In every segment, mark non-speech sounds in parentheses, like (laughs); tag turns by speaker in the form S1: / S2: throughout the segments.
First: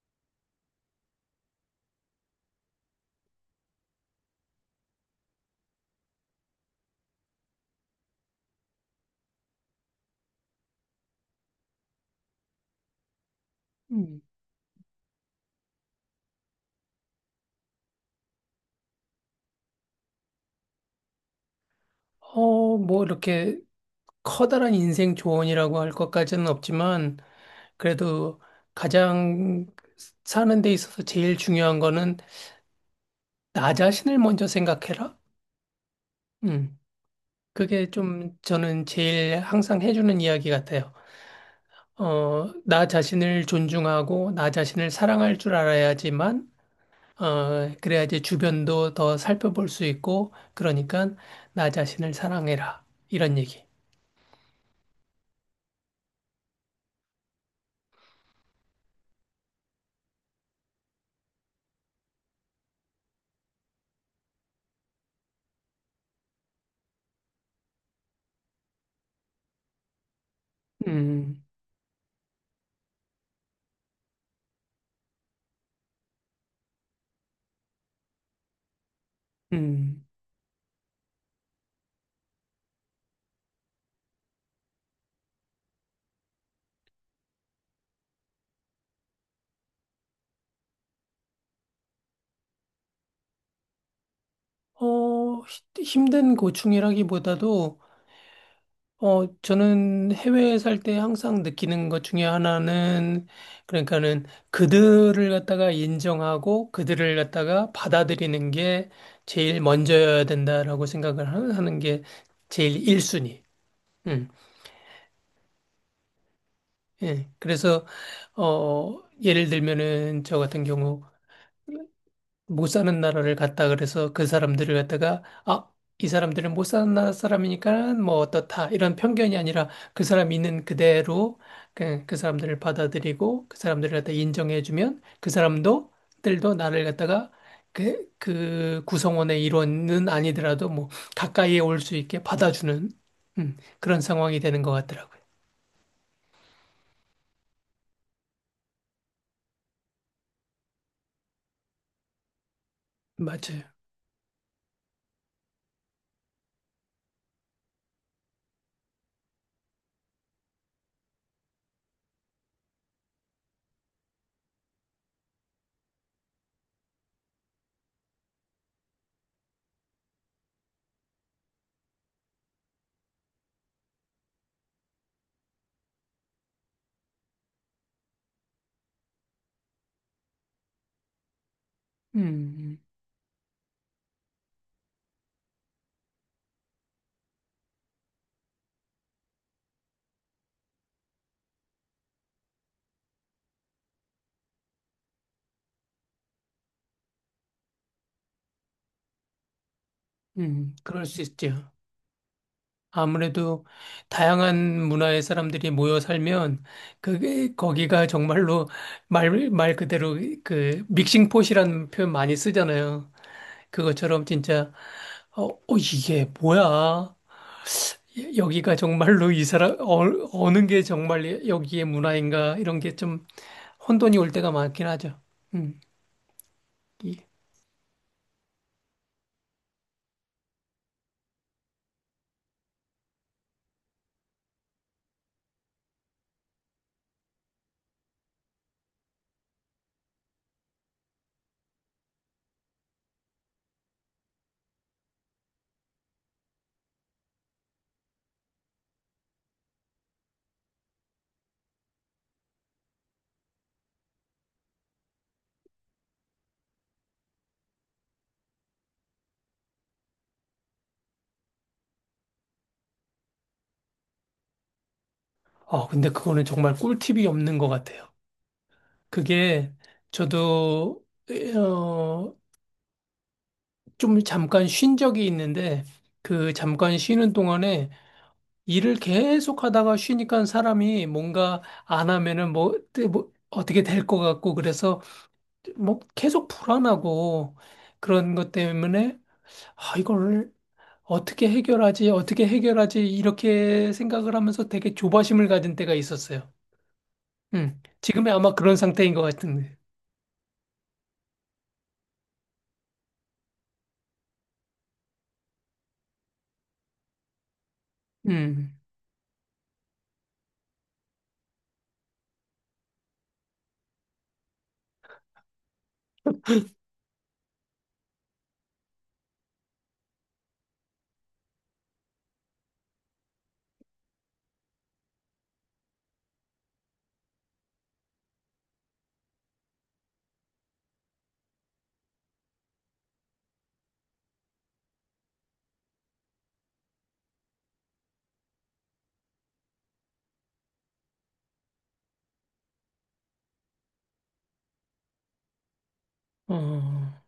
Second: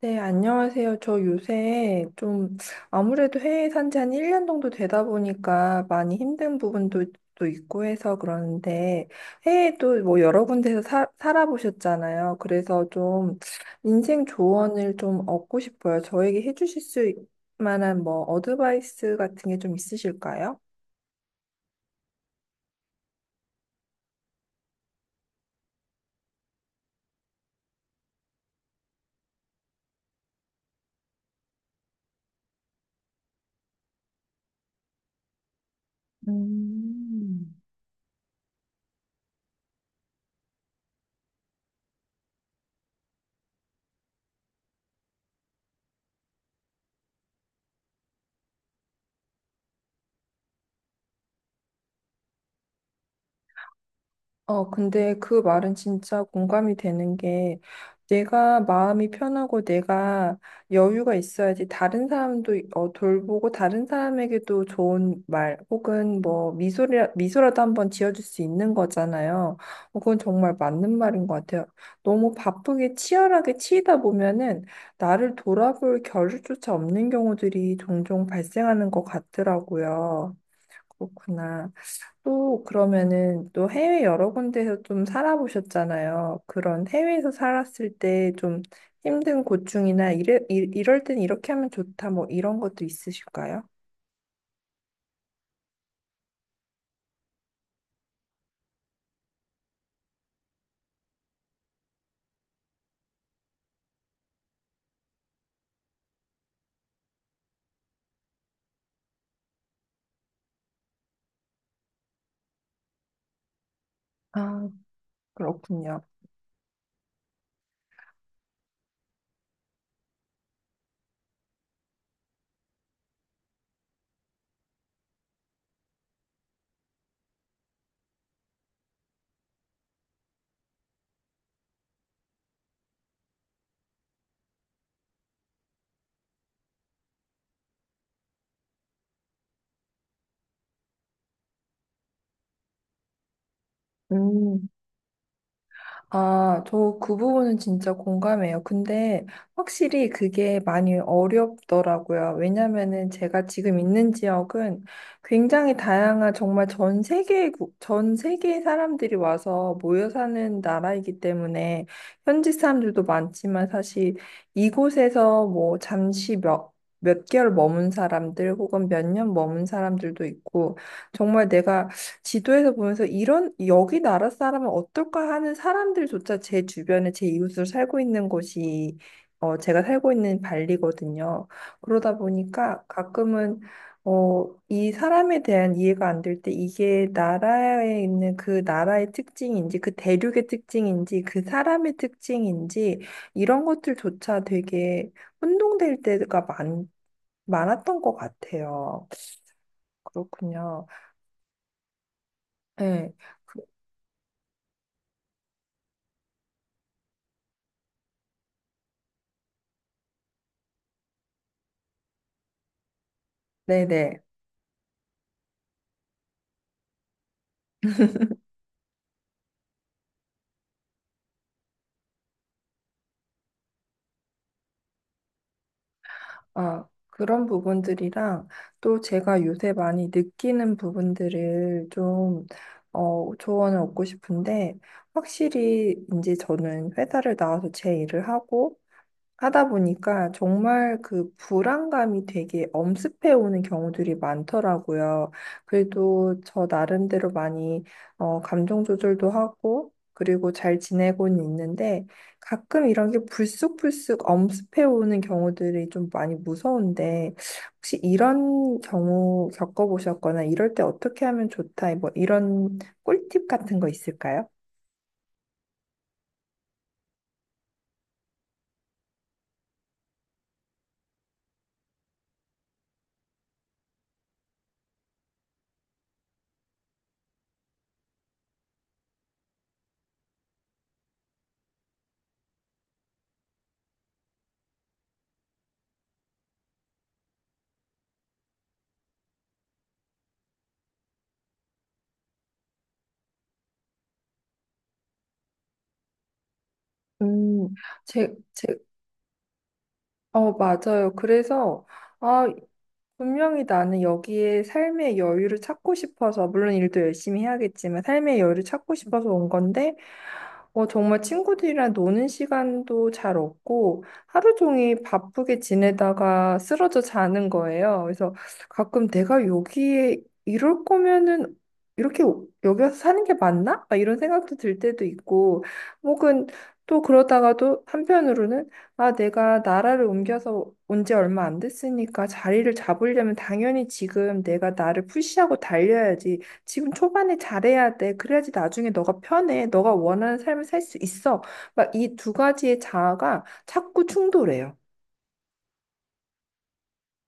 S1: 네, 안녕하세요. 저 요새 좀 아무래도 해외에 산지 한 1년 정도 되다 보니까 많이 힘든 부분도 또 있고 해서 그러는데 해외도 뭐 여러 군데서 살아보셨잖아요. 그래서 좀
S2: 음,
S1: 인생 조언을 좀 얻고 싶어요. 저에게 해주실 수 만한 뭐 어드바이스 같은 게 좀 있으실까요?
S2: 뭐 이렇게 커다란 인생 조언이라고 할 것까지는 없지만 그래도 가장 사는 데 있어서 제일 중요한 거는 나 자신을 먼저 생각해라. 음,
S1: 음.
S2: 그게 좀 저는 제일 항상 해주는 이야기 같아요. 나 자신을 존중하고 나 자신을 사랑할 줄 알아야지만 그래야지 주변도 더 살펴볼 수 있고 그러니까 나 자신을 사랑해라. 이런 얘기.
S1: 근데 그 말은 진짜 공감이 되는 게 내가 마음이 편하고 내가 여유가 있어야지 다른 사람도 돌보고 다른 사람에게도 좋은 말 혹은 뭐 미소라도 한번 지어줄 수 있는 거잖아요. 그건 정말 맞는 말인 것
S2: 음,
S1: 같아요. 너무 바쁘게 치열하게 치이다 보면은 나를 돌아볼 겨를조차 없는 경우들이 종종 발생하는 것
S2: 음.
S1: 같더라고요. 그렇구나. 또 그러면은 또 해외 여러 군데에서 좀 살아보셨잖아요. 그런 해외에서 살았을 때 좀 힘든 고충이나 이럴 땐 이렇게 하면 좋다 뭐 이런 것도 있으실까요?
S2: 어, 힘든 고충이라기보다도, 저는 해외에 살 때 항상 느끼는 것 중에 하나는, 그러니까는 그들을 갖다가 인정하고 그들을 갖다가 받아들이는 게 제일 먼저여야 된다라고 생각을 하는 게 제일 1순위. 음,
S1: 아, 그렇군요.
S2: 예. 그래서, 예를 들면은 저 같은 경우, 못 사는 나라를 갔다 그래서 그 사람들을 갖다가 아, 이 사람들은 못 사는 나라 사람이니까 뭐 어떻다 이런 편견이 아니라 그 사람이 있는 그대로 그 사람들을 받아들이고 그 사람들을 갖다 인정해주면 그 사람도 들도 나를 갖다가 그 구성원의 일원은 아니더라도 뭐 가까이에 올 수 있게 받아주는 그런 상황이 되는
S1: 음.
S2: 것 같더라고요.
S1: 아, 저 그 부분은 진짜 공감해요. 근데 확실히 그게 많이 어렵더라고요. 왜냐면은 제가
S2: 맞아요.
S1: 지금 있는 지역은 굉장히 다양한 정말 전 세계 사람들이 와서 모여 사는 나라이기 때문에 현지 사람들도 많지만 사실 이곳에서 뭐 잠시 몇 개월 머문 사람들 혹은 몇 년 머문 사람들도 있고 정말 내가 지도에서 보면서 이런 여기 나라 사람은 어떨까 하는 사람들조차 제 주변에 제 이웃으로 살고 있는 곳이 제가 살고 있는 발리거든요. 그러다
S2: 음,
S1: 보니까 가끔은 이 사람에 대한 이해가 안 될 때 이게 나라에 있는 그 나라의 특징인지 그 대륙의 특징인지 그 사람의 특징인지 이런 것들조차 되게 혼동될 때가 많았던 것 같아요. 그렇군요.
S2: 그럴 수 있죠.
S1: 네. 그-
S2: 아무래도 다양한 문화의 사람들이 모여 살면 그게 거기가 정말로 말 그대로 그 믹싱폿이라는 표현 많이 쓰잖아요.
S1: 네네.
S2: 그것처럼 진짜 이게 뭐야? 여기가 정말로 이 사람 어느 게 정말 여기의 문화인가 이런 게 좀 혼돈이 올 때가 많긴 하죠. 음.
S1: 아,
S2: 이-
S1: 그런 부분들이랑 또 제가 요새 많이 느끼는 부분들을 좀, 조언을 얻고 싶은데, 확실히 이제 저는 회사를 나와서 제 일을 하고, 하다 보니까 정말 그 불안감이 되게 엄습해 오는 경우들이 많더라고요. 그래도 저 나름대로 많이 감정 조절도 하고 그리고 잘 지내고는 있는데 가끔 이런 게 불쑥불쑥 엄습해 오는 경우들이 좀 많이 무서운데 혹시 이런 경우 겪어보셨거나 이럴 때 어떻게 하면 좋다 뭐 이런 꿀팁 같은 거 있을까요?
S2: 근데 그거는 정말 꿀팁이 없는 것 같아요. 그게 저도 어, 좀 잠깐 쉰 적이 있는데 그 잠깐 쉬는 동안에 일을 계속 하다가 쉬니까 사람이 뭔가 안 하면은 뭐, 뭐 어떻게 될 것 같고 그래서 뭐 계속 불안하고 그런 것 때문에 아, 이걸 어떻게 해결하지? 어떻게 해결하지? 이렇게 생각을 하면서 되게 조바심을 가진 때가 있었어요.
S1: 음.
S2: 지금이
S1: 제,
S2: 아마
S1: 제,
S2: 그런 상태인 것 같은데.
S1: 맞아요. 그래서, 아, 분명히 나는 여기에 삶의 여유를 찾고 싶어서, 물론 일도 열심히 해야겠지만, 삶의 여유를
S2: 음.
S1: 찾고 싶어서 온 건데, 정말 친구들이랑 노는 시간도 잘 없고, 하루 종일 바쁘게 지내다가 쓰러져 자는 거예요. 그래서 가끔 내가 여기에 이럴 거면은 이렇게 여기 와서 사는 게 맞나? 막 이런 생각도 들 때도 있고, 혹은 또 그러다가도 한편으로는 아, 내가 나라를 옮겨서 온지 얼마 안 됐으니까 자리를 잡으려면 당연히 지금 내가 나를 푸시하고 달려야지. 지금 초반에 잘해야 돼. 그래야지 나중에 너가 편해. 너가 원하는 삶을 살 수 있어. 막 이 두 가지의 자아가 자꾸 충돌해요.
S2: 어,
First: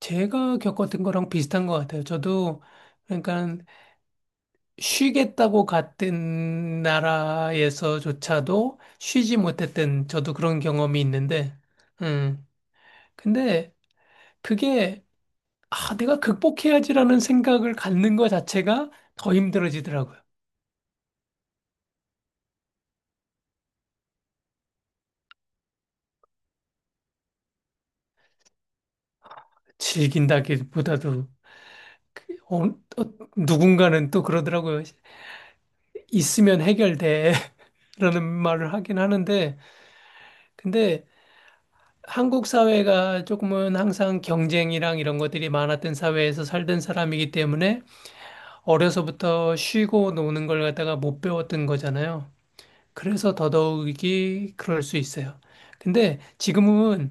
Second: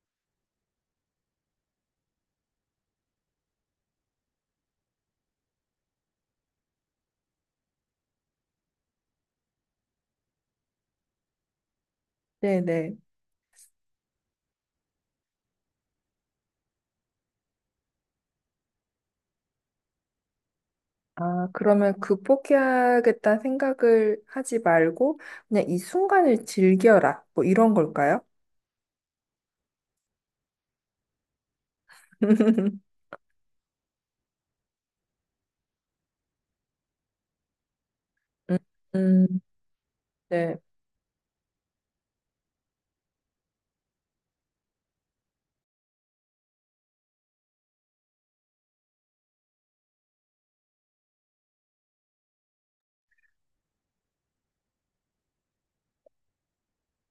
S2: 제가 겪었던 거랑 비슷한 것 같아요. 저도 그러니까 쉬겠다고 갔던 나라에서조차도 쉬지 못했던 저도 그런 경험이 있는데, 음,
S1: 네네.
S2: 근데 그게, 아, 내가 극복해야지라는 생각을 갖는 것 자체가 더 힘들어지더라고요.
S1: 아, 그러면 극복해야겠다는 생각을 하지 말고 그냥 이 순간을 즐겨라. 뭐 이런 걸까요?
S2: 즐긴다기보다도, 그, 어, 어,
S1: (laughs)
S2: 누군가는 또 그러더라고요. 있으면 해결돼. (laughs) 라는
S1: 음,
S2: 말을 하긴
S1: 음,
S2: 하는데,
S1: 네.
S2: 근데 한국 사회가 조금은 항상 경쟁이랑 이런 것들이 많았던 사회에서 살던 사람이기 때문에 어려서부터 쉬고 노는 걸 갖다가 못 배웠던 거잖아요. 그래서 더더욱이 그럴 수 있어요. 근데 지금은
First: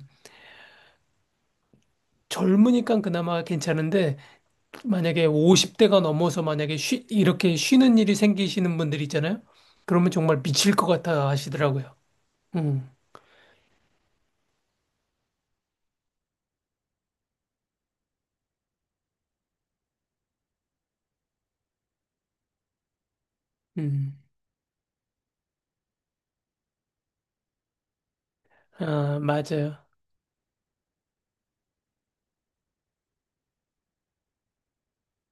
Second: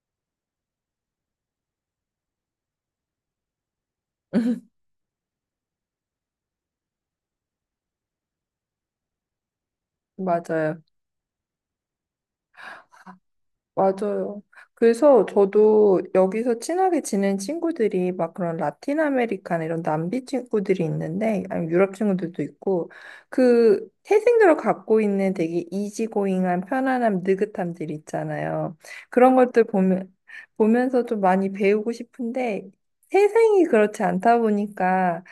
S2: 젊으니까 그나마 괜찮은데
S1: (laughs)
S2: 만약에 50대가 넘어서 만약에 이렇게 쉬는 일이 생기시는 분들 있잖아요. 그러면 정말 미칠
S1: 맞아요.
S2: 것 같아 하시더라고요. 음,
S1: 맞아요. 그래서 저도 여기서 친하게 지낸 친구들이 막 그런 라틴 아메리카나 이런 남비 친구들이 있는데, 아니 유럽 친구들도 있고, 그
S2: 음.
S1: 태생적으로 갖고 있는 되게 이지고잉한 편안함, 느긋함들 있잖아요.
S2: 아,
S1: 그런 것들
S2: 맞아요.
S1: 보면서 좀 많이 배우고 싶은데, 태생이 그렇지 않다 보니까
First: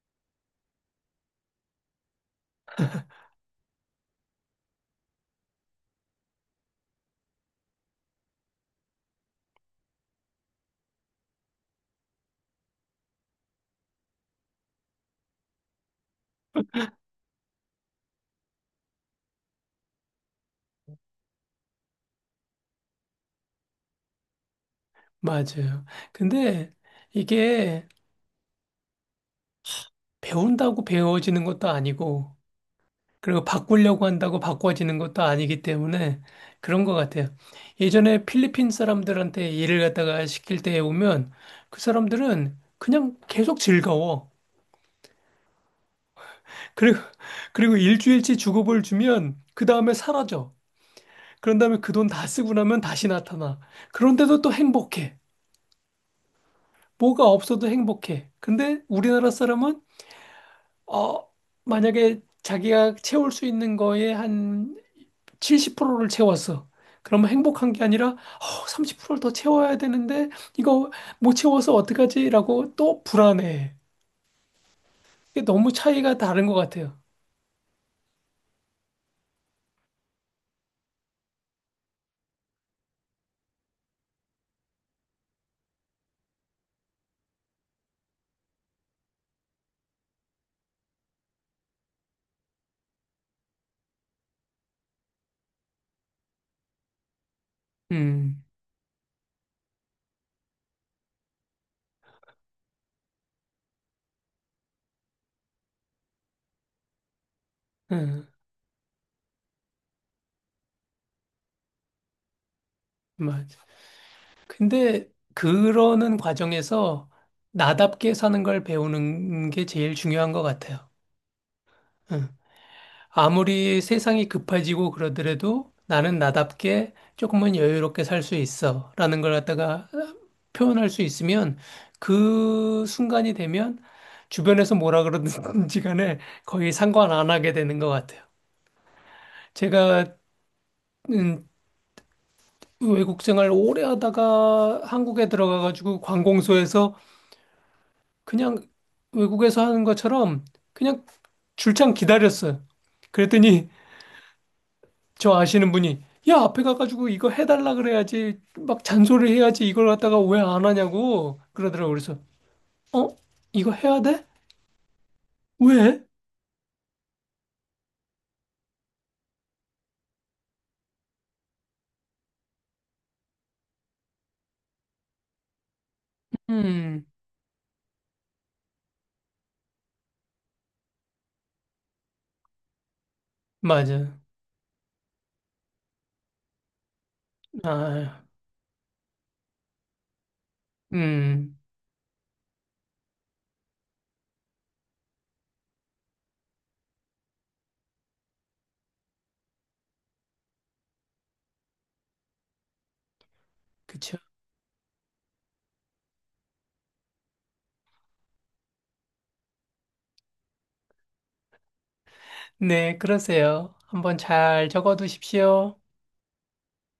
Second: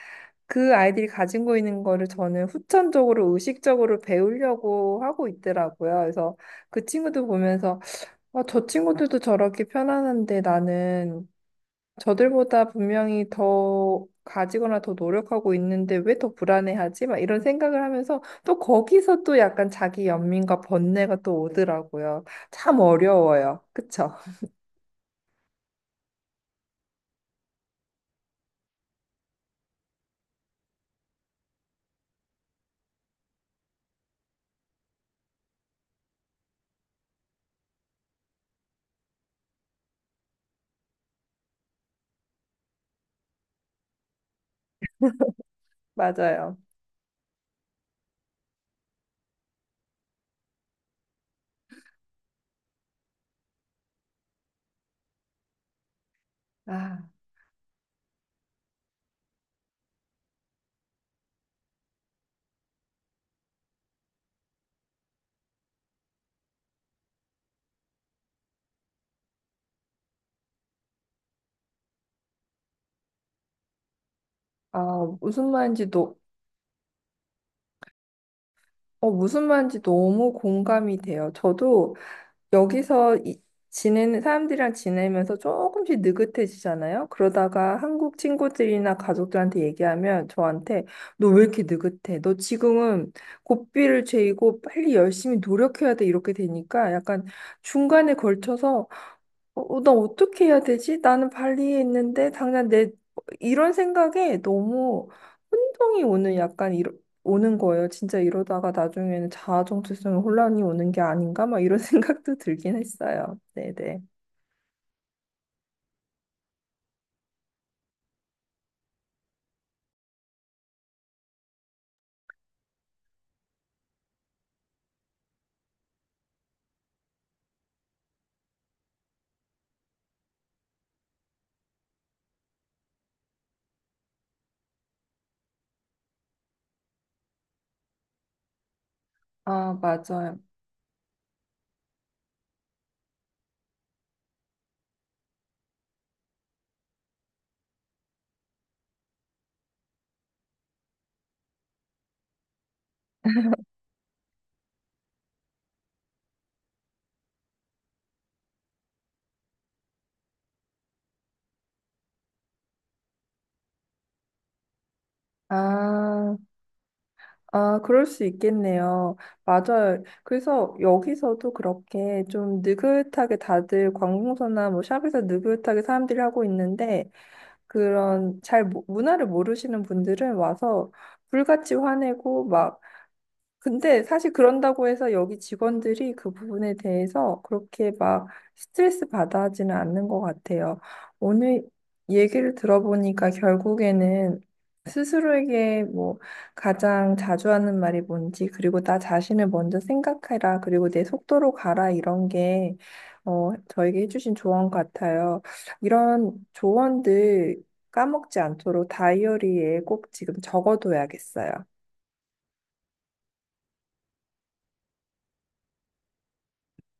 S1: 그 아이들이 가지고 있는 거를 저는 후천적으로, 의식적으로 배우려고 하고 있더라고요. 그래서 그 친구들 보면서 아, 저 친구들도 저렇게 편안한데 나는 저들보다 분명히 더 가지거나 더 노력하고 있는데 왜 더 불안해하지? 막 이런 생각을 하면서 또 거기서 또 약간 자기 연민과 번뇌가 또 오더라고요. 참 어려워요. 그쵸? (laughs)
S2: 맞아요. 근데 이게 배운다고 배워지는 것도 아니고 그리고 바꾸려고 한다고 바꿔지는 것도 아니기 때문에 그런 것 같아요. 예전에 필리핀 사람들한테 일을 갖다가 시킬 때에 오면 그 사람들은 그냥 계속 즐거워.
S1: 맞아요.
S2: 그리고, 그리고 일주일치 주급을 주면 그 다음에 사라져. 그런 다음에 그 돈 다 쓰고 나면 다시 나타나. 그런데도 또 행복해.
S1: 아,
S2: 뭐가 없어도 행복해. 근데 우리나라 사람은, 어, 만약에 자기가 채울 수 있는 거에 한 70%를 채웠어. 그러면 행복한 게 아니라 30%를 더 채워야 되는데 이거 못 채워서 어떡하지라고 또 불안해.
S1: 아,
S2: 이게
S1: 무슨
S2: 너무
S1: 말인지
S2: 차이가 다른 것 같아요.
S1: 무슨 말인지 너무 공감이 돼요. 저도 여기서 지내는 사람들이랑 지내면서 조금씩 느긋해지잖아요. 그러다가 한국 친구들이나 가족들한테 얘기하면 저한테 너 왜 이렇게 느긋해? 너 지금은 고삐를 죄이고 빨리 열심히 노력해야 돼. 이렇게 되니까 약간 중간에
S2: 음,
S1: 걸쳐서 나 어떻게 해야 되지? 나는 발리에 있는데 당장 내 이런 생각에 너무 혼동이 오는 약간 오는 거예요. 진짜
S2: 응,
S1: 이러다가 나중에는 자아 정체성에 혼란이 오는 게 아닌가? 막 이런 (laughs) 생각도 들긴 했어요.
S2: 맞아.
S1: 네네.
S2: 근데 그러는 과정에서 나답게 사는 걸 배우는 게 제일 중요한 것 같아요. 음. 아무리 세상이 급해지고 그러더라도 나는 나답게 조금은 여유롭게 살 수 있어. 라는 걸 갖다가 표현할 수 있으면 그 순간이 되면 주변에서 뭐라 그러든지 간에 거의 상관 안 하게 되는 것 같아요.
S1: 아,
S2: 제가,
S1: 맞아요.
S2: 음, 외국 생활 오래 하다가 한국에 들어가가지고 관공서에서 그냥 외국에서 하는 것처럼 그냥 줄창 기다렸어요. 그랬더니 저 아시는 분이 야 앞에 가가지고 이거 해달라 그래야지 막 잔소리 해야지 이걸 갖다가 왜 안 하냐고 그러더라고 그래서 어 이거 해야 돼? 왜?
S1: 아, 아, 그럴 수 있겠네요. 맞아요. 그래서 여기서도 그렇게 좀 느긋하게 다들 관공서나 뭐 샵에서 느긋하게 사람들이 하고
S2: 음,
S1: 있는데 그런 잘 문화를 모르시는 분들은 와서 불같이 화내고 막 근데
S2: 맞아.
S1: 사실 그런다고 해서 여기 직원들이 그 부분에 대해서 그렇게 막 스트레스 받아 하지는 않는 것 같아요.
S2: 아음.
S1: 오늘 얘기를 들어보니까 결국에는 스스로에게 뭐 가장 자주 하는 말이 뭔지, 그리고 나 자신을 먼저 생각해라, 그리고 내 속도로 가라, 이런 게, 저에게
S2: 그쵸.
S1: 해주신 조언 같아요. 이런 조언들 까먹지 않도록 다이어리에 꼭 지금 적어둬야겠어요.
S2: 네, 그러세요. 한번 잘 적어두십시오.